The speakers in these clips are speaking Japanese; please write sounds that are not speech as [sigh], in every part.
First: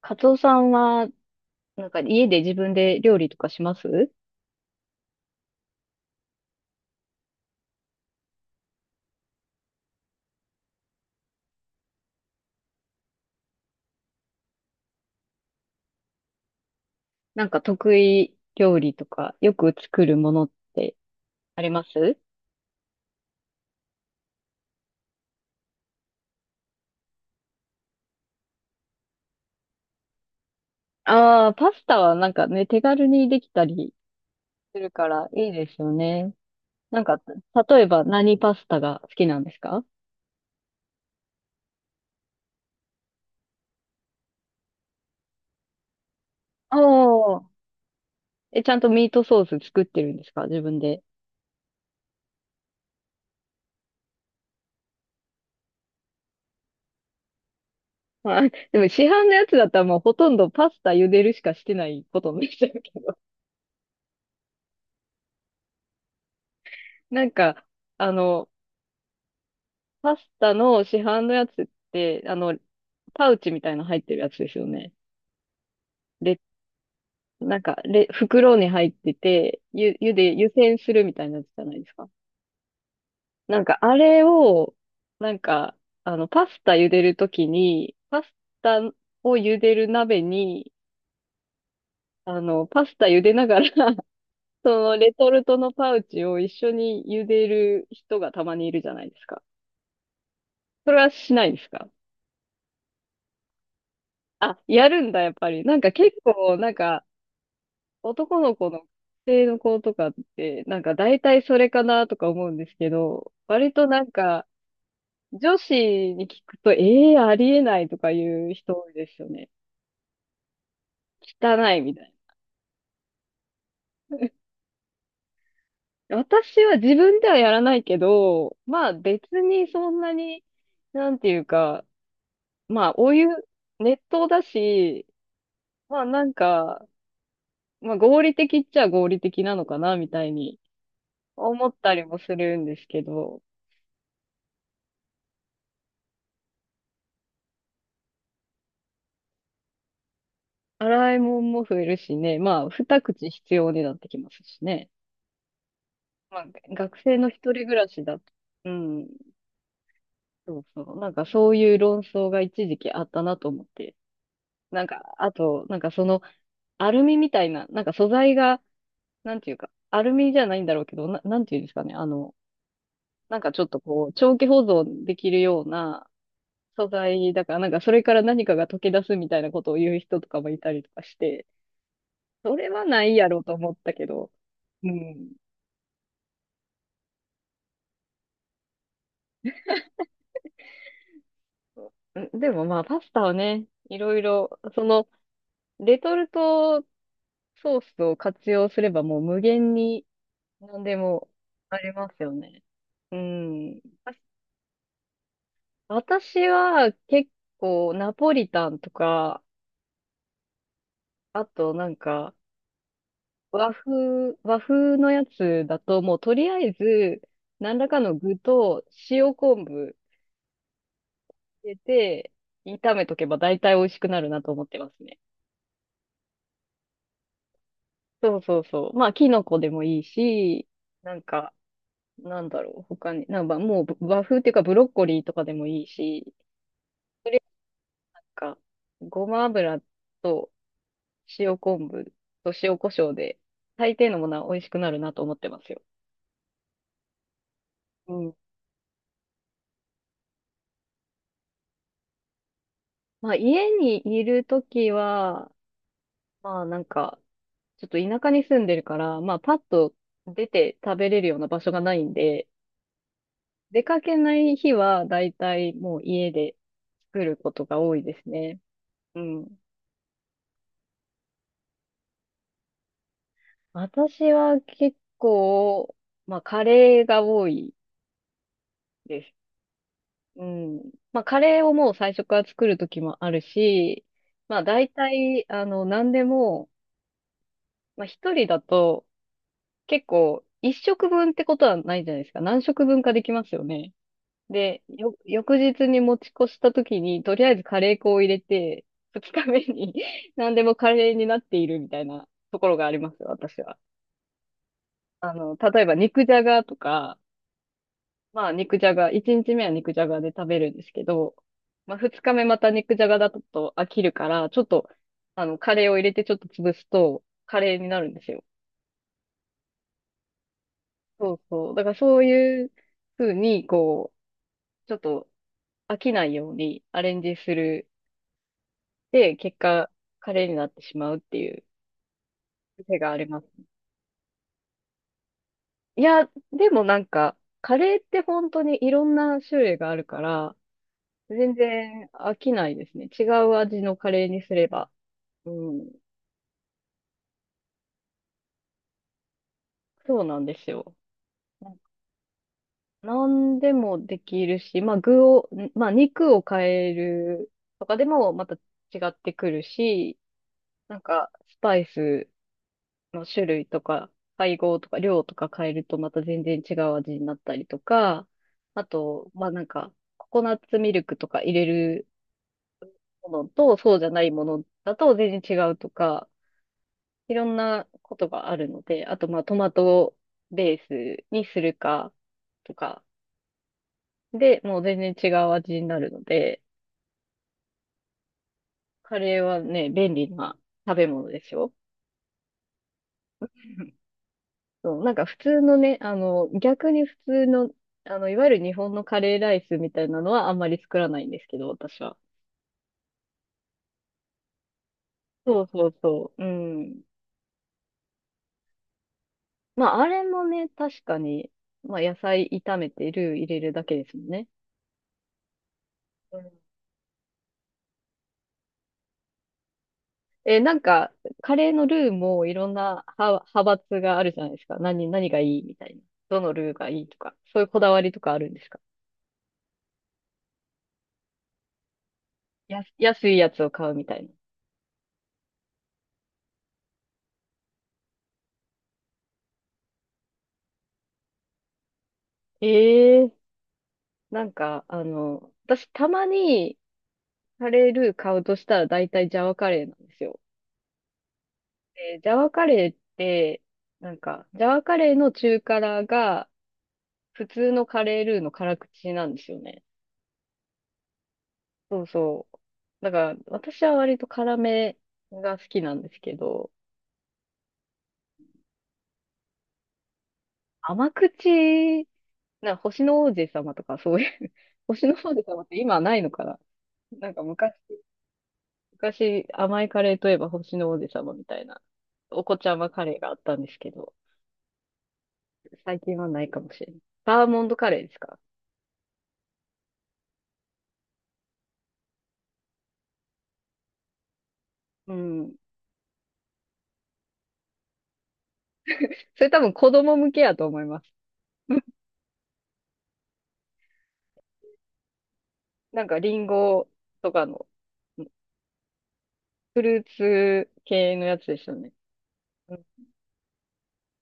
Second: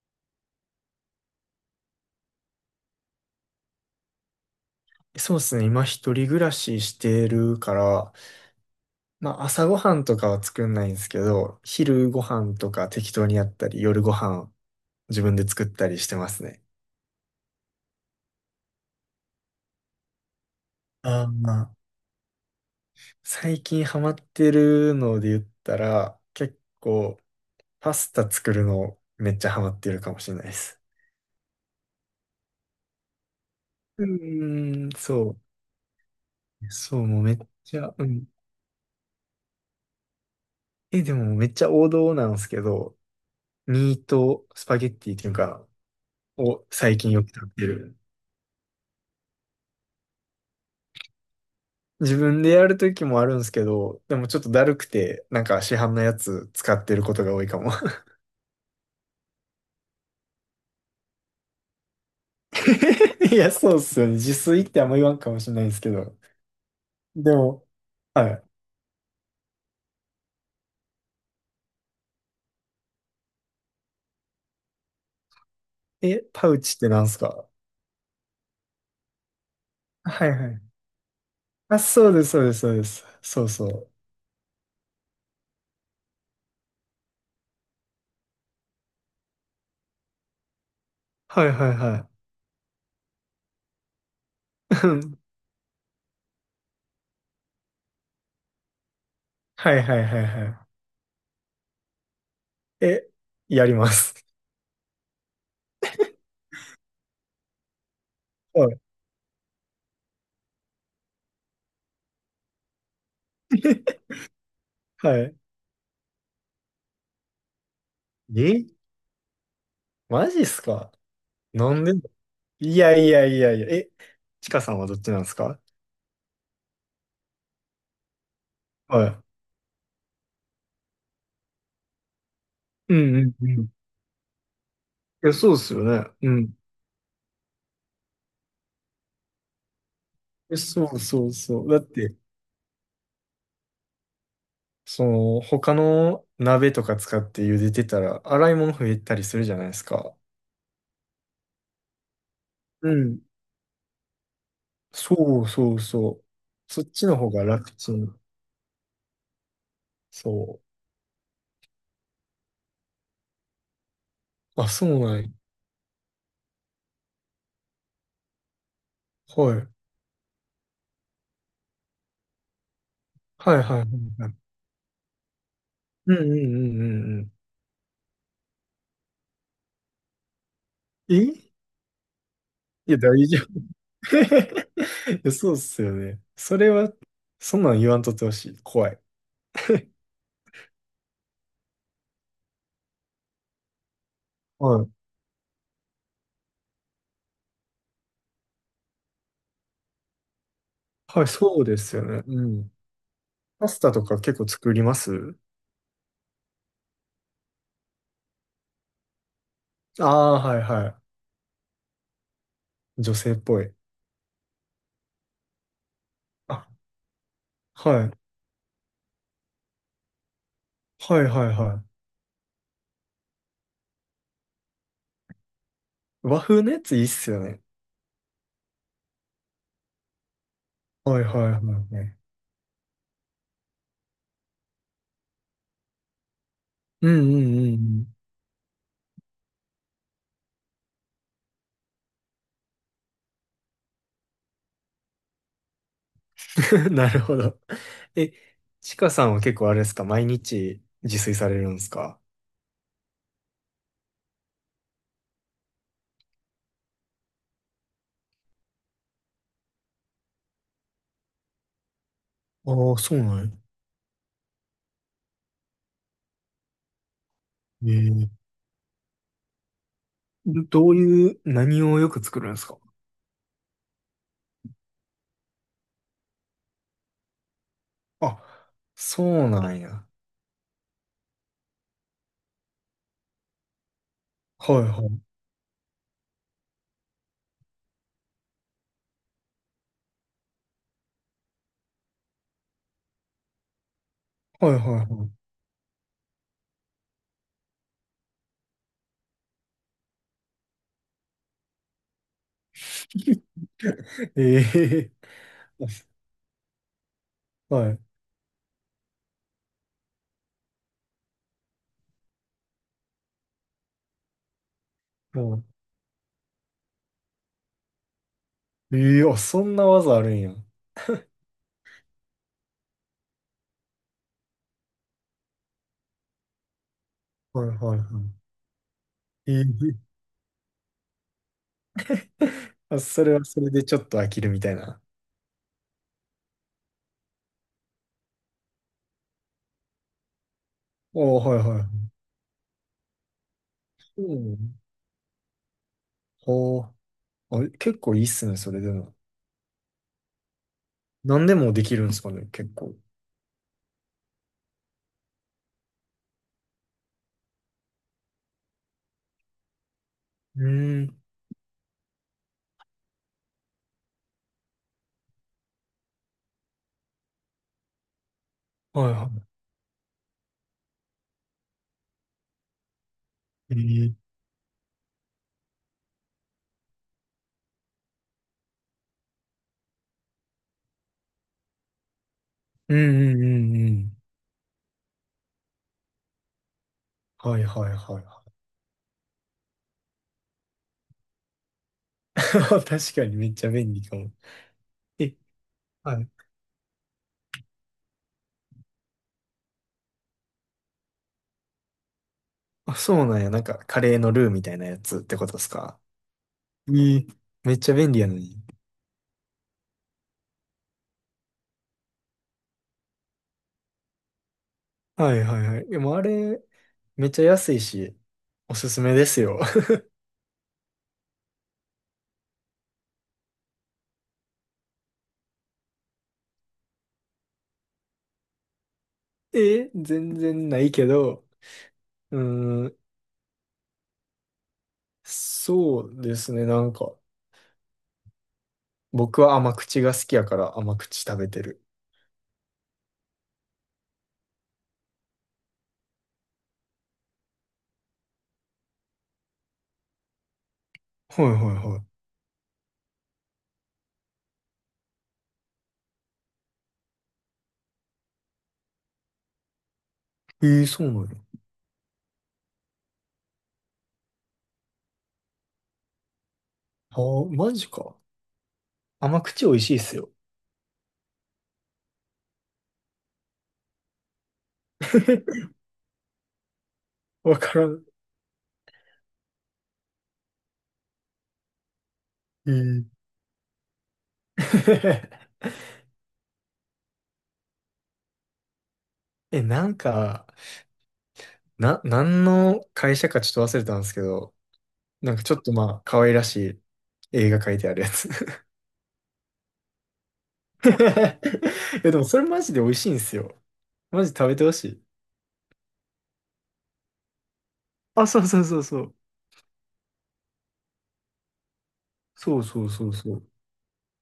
カツオさんは、なんか家で自分で料理とかします？そうですね。今一人暮らししてるから、まあ朝ごはんとかは作んないんですけど、昼ご飯とか適当にやったり、夜ご飯自分で作ったりしてますね。なんか得意料理とか、よく作るものってあーあまりあます？最近ハマってるので言ったら、結構パスタ作るのめっちゃハマってるかもしれないです。ああー、パスタはなんかね、手軽にできたりうすーん、るからそいいですよね。う。そなんう、か、もうめっち例えゃ、ばうん。何パスタが好きなんですか？え、でもめっちゃ王道なんですけど、ミートスパゲッティっていうか、をあ最近よくあ。食べてる。え、ちゃんとミートソース作ってるんですか自分で。自分でやるときもあるんですけど、でもちょっとだるくて、なんか市販のやつ使ってることが多いかも。まあ、でも市販のやつだったらもうほとんどパスタ茹でるしかしてないことになっちゃうけど。[laughs] いや、そうっすよね。自炊ってあんま言わんかもしれないですけど。なんでか、も、あはの、パスタの市販のやつって、パウチみたいなの入ってるやつですよね。い。え、で、パウチってなんすか？なんか、袋に入ってて、ゆ、ゆはいで、は湯い。煎するみたいなやつじゃなあ、いですか。そうです、そうです、そうです。そうなんそか、う。あれを、なんか、パスタ茹でるときに、パスタを茹でる鍋に、はいはいはパスタ茹でながら [laughs] そい。[laughs] うのレん、トルトのパウチを一緒に茹でる人がたまにいるじゃないですか。はいはいはいはそれはしないですか？い。え、やります。あ、やるんだ、やっぱり。なんか結構、なんか、男のは子い。の学生の子とかって、なんか大体それかなとか思うんですけど、割となん [laughs] かはい。女子に聞くと、ええー、ありえないとか言うえ、人多いですよね。マジっすか？な汚いんで？みたいいやいやいやいや。え、な。ちかさんはどっちなんですか？ [laughs] 私は自分ではやらないけど、まあはい。別にそんなに、なんていうか、まあうおんう湯、んうん、熱湯だし、いや、そうですよまあね。なうんん。か、まあ合理的っちゃ合理的なのかなみたいえ、にそうそうそ思う。っだったりて、もするんですけど、その、他の鍋とか使って茹でてたら、洗い物増えたりするじゃないですか。洗い物も増えるしね、まあ、う二ん。口必要になってきますしね。そうそうそう。まあ、そっ学ちの生の方一が人楽暮らちしだん。と、うん、そそうそう、なんかそういう論争が一時期あったなと思って。う。あ、なそんうか、なんや。あと、なんかその、アルミみたいな、なんか素材が、なんてはいうか、い。アルミじゃないんだろうけど、なんていうんですかね、なんかはちいょっはいとはいこう、はい。長期保存できるようなうんうんうんう素んう材ん。だから、なんかそれから何かが溶け出すみたいなことを言う人とかもいたりとかしえ、て、それはいや、ない大や丈ろうと思った夫。け [laughs] ど、ういん。や、そうっすよね。それは、そんなん言わんとってほしい。怖い。[laughs] んでもまあ、パスタはね、いろいろ、はそい。の、レトルトソースを活用すればもう無限に何ではい、もそうでありすよますね。ようね。ん。うパスん。タとあ、か結構作ります？私は結構ナポリタンとか、ああー、はいはあとなんかい。女性っぽ和い。風、和風のやつだともうとりああ、えず何らかはのい。具と塩昆布はいはい入れはて炒めとけば大体美味しくなるなと思ってますね。い。和風のやついいっすよね。そうそうそう。まあ、キノコでもいいし、なはんいはか、いはいはい。なんだろう、他に、なんかもう和風っていうかブロッコリーとかでもいいし、うんうんうんなんか、ごま油と塩昆布と塩コショウで、大抵のものは美味しくなるなと思ってますよ。うん。[laughs] なるほど。うえ、ん。ちかさんは結構あれですか？毎日自炊されるんですか？まあ、家にいるときは、まあ、なんか、ちょっと田舎に住んでるから、まあ、パッと出て食べれるような場所がないんで、ああー、そうなんや。出かけない日は、だいたいもう家で作ることが多いですえね。うん。え。どういう、何をよく作るんですか？私は結構、まあ、カレーが多いあ、でそす。うなんや。うん。まあ、カレーをもう最初から作る時もあるし、まあ、はい大はい。体、何でも、まあ、一人だと、結構、一食分ってことはないじゃないですか。何食分かできますよね。はいで、はいは翌日に持ち越した時に、とりあえずカレー粉を入れて、二日目に [laughs] 何でもカレーになっているみたいなところがありますよ、私は。い。[laughs] ええ。例えば [laughs] 肉じゃがとか、あ、はい。まあ、肉じゃが、1日目は肉じゃがで食べるんですけど、まあ、2日目また肉じゃがだと飽きるから、ちょっと、もカレーを入れてちょっと潰すと、カレーになるんですよ。う、ええ、あ、そんな技あるんや。そうそう。だからそういう風に、こう、ちょっと飽きないようにアレンジすはいはる。いはい。で、結え果、え。 カレーになってしまうっていう [laughs] 癖あ、があそりれまはす。それでちょっと飽きるみたいな。いや、でもなんか、カレーって本当にいろんな種類があるから、おお、全はいは然飽きないですね。違う味のカい。うレーにすれん。ば。うん。お、あ、結構いいっすね、それでも。そうなんですよ。何でなもんでかきるんですかね、結構。何でもできるし、まあ具を、んまあ肉を変えるとかでもまた違ってくるし、うなんん。かスパイスの種類とか配合とか量とか変えるとまた全然違う味になったりとか、あはいと、はまあなんかココナッツミルクとか入れるものとそうじい。ゃないええ、ものだと全然違うとか、いろんなことがあるので、あとまあトマトベースにするか、とうんか、うんうんうん。で、もう全然違う味になるので、はいはいはいはカレーはね、便利な食べ物でしょ？い。[laughs] 確かにめっちゃ便利かも。そう、なんかえ、普通のね、はい。逆に普通の、いわゆる日本のカレーライスみたいなのはあんまり作らないんですけど、私は。あ、そうなんや。なんか、カレーのルーみたいなやつってことでそうすそうか？そう。うん。ええ、めっちゃ便利やのに。まあ、あれもね、確かに、まあ、野菜炒めてルー入れるだけですもんね。はいはいはい。でもあうん。れ、めっちゃ安いし、おすすめですよ。え、なんか、カレーのルーもいろんな派閥があるじゃないですか。何がいいみたいな。どのルーがいいとか。そういうこだわりとかあるんですか？え、全然ないけど、うーん、安いやつを買うみたいな。そうですね、なんか、僕は甘口が好きやから甘口食べてる。ええ、なんか、私たまにカレールー買うとしたら大体ジャワカレーなんですよ。はいはいはで、ジャワカレーって、なんか、ジャワカレーの中辛が普通のカレールーの辛口なんですよね。い。えー、そうなの？そうそう。だから、私は割と辛めが好きなんですけど、ああ、マジか。甘口美味しいっすよ。甘口、なんか星の王子様とかそういう [laughs] 星の王子様 [laughs] って今ないのかな？なんかわ昔からん。昔、甘いカレーといえば星の王子様みたいな、お子ちえゃまー。 カレーがあったんですけど、[laughs] 最近はないかもしれない。バーモントカレーですか？え、なんか、何の会社かちょっと忘れたんですけど、うなんかちん。ょっとまあ、可愛らしい映画描いてあるやつ。[laughs] いそれ多分子供向けやと思います。や、でもそれマジで美味しいんですよ。マジ食べてほしい。なんかリンゴとかの、あ、そうそうそうそう。フルーツ系のやつですよね。そううそん。うそうそう。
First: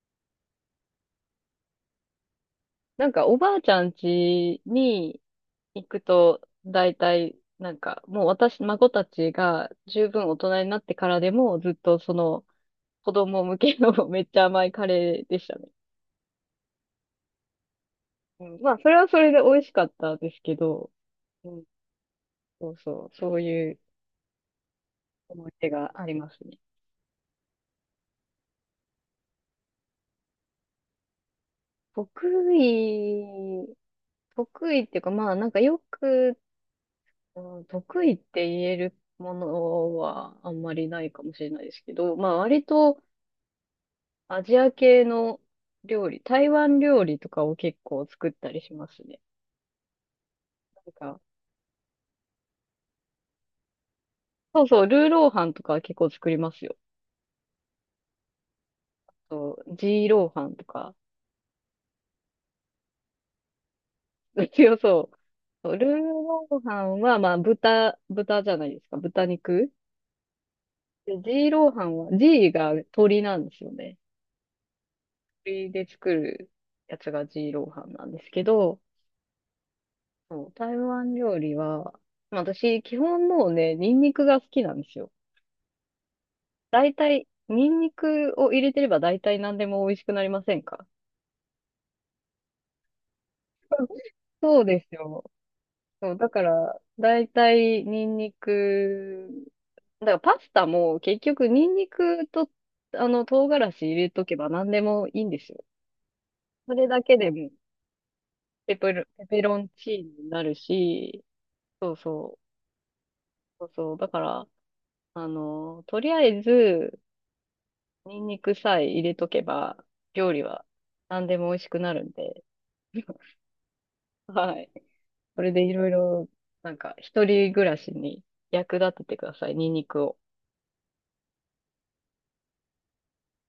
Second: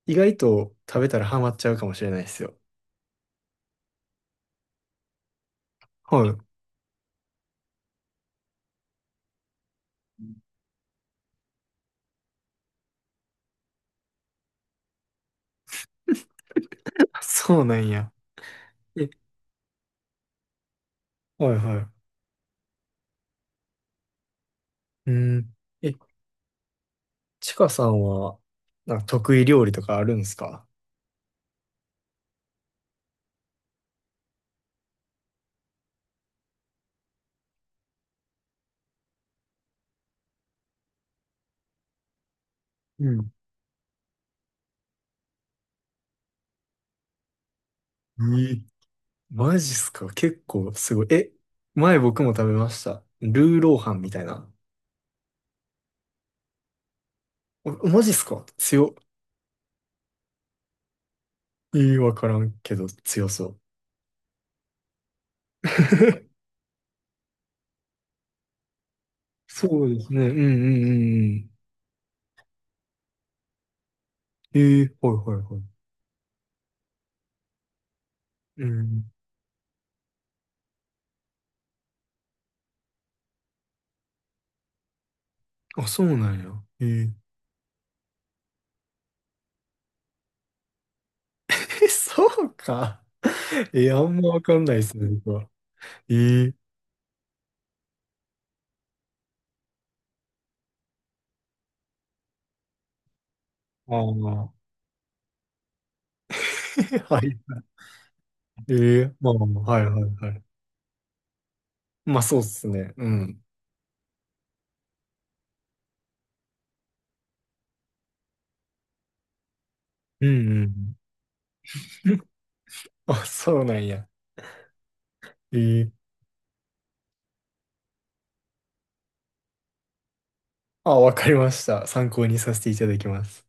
意外と食べたらハマっちゃうかもしれないですよ。なんかおばあちゃん家に行くはい。と、大体、なんかもう私、孫たちが十分大人になってからでもずっとその子供向けの [laughs] めっちゃ甘いカレーでしたね。あ、そうなんや。うん、まあ、それはえ、それで美味しかったですけど、うはいん、はい。そうそう、そういうう思いん。出がえ、ありますね。ちかさんは、なんか得意料理とかあるんですか？得意、得意っていうか、まあ、なんかよく、うん、得意って言えるものはあんまりないかもしれないですけど、まあ、割とうん。アジア系の料理、台湾料理とかを結構え作ったりー、しますね。マジっすか？結構なんすごい。か、え、前僕も食べました。ルーローハンみたいな。そうそう、ルーローハンとかは結構作りますよ。お、マジっすか？強。そう、ジーローハンとか。いい、わからんけど強そう。[laughs] 強そう。そうルーロ [laughs] ーハンは、まあ、豚じゃないですか。豚肉。そうですね。うんうんうで、ジんうーん。ローハンは、ジーが鶏なんですよね。えー、はいはいはい。鶏で作るやつがジーローハンなんですけうど、ん。そう台湾料理は、まあ私、基本もうね、ニンニクが好きなんですよ。あ、そうなんや。え、大え体、ニンニクを入れてれば大体何でも美味しくなりませんか？ え、そうか。え、あ [laughs] んまわかそんうないでですすね、僕よ。は。そえう、だかー、ら、だいたいニンニクだからパスタも結局ニンニクと、唐辛子入あれとけばあ、何でもいいんですよ。それえ、だけはでい。もえー、ペまあペロまあ、ンはいチはいーノにはない。るし、そうまあ、そそうっすね。うん。う、そうそう。だから、とりあえずニンニクさえ入れとけばう料理んはうん。何でも美味しくなるん [laughs] で、あ、そうなんや。はい。それえでいろー、いろ、なんか一人暮らしに役立ててください、ニンニクを。あ、わかりました。参考にさせていただきます。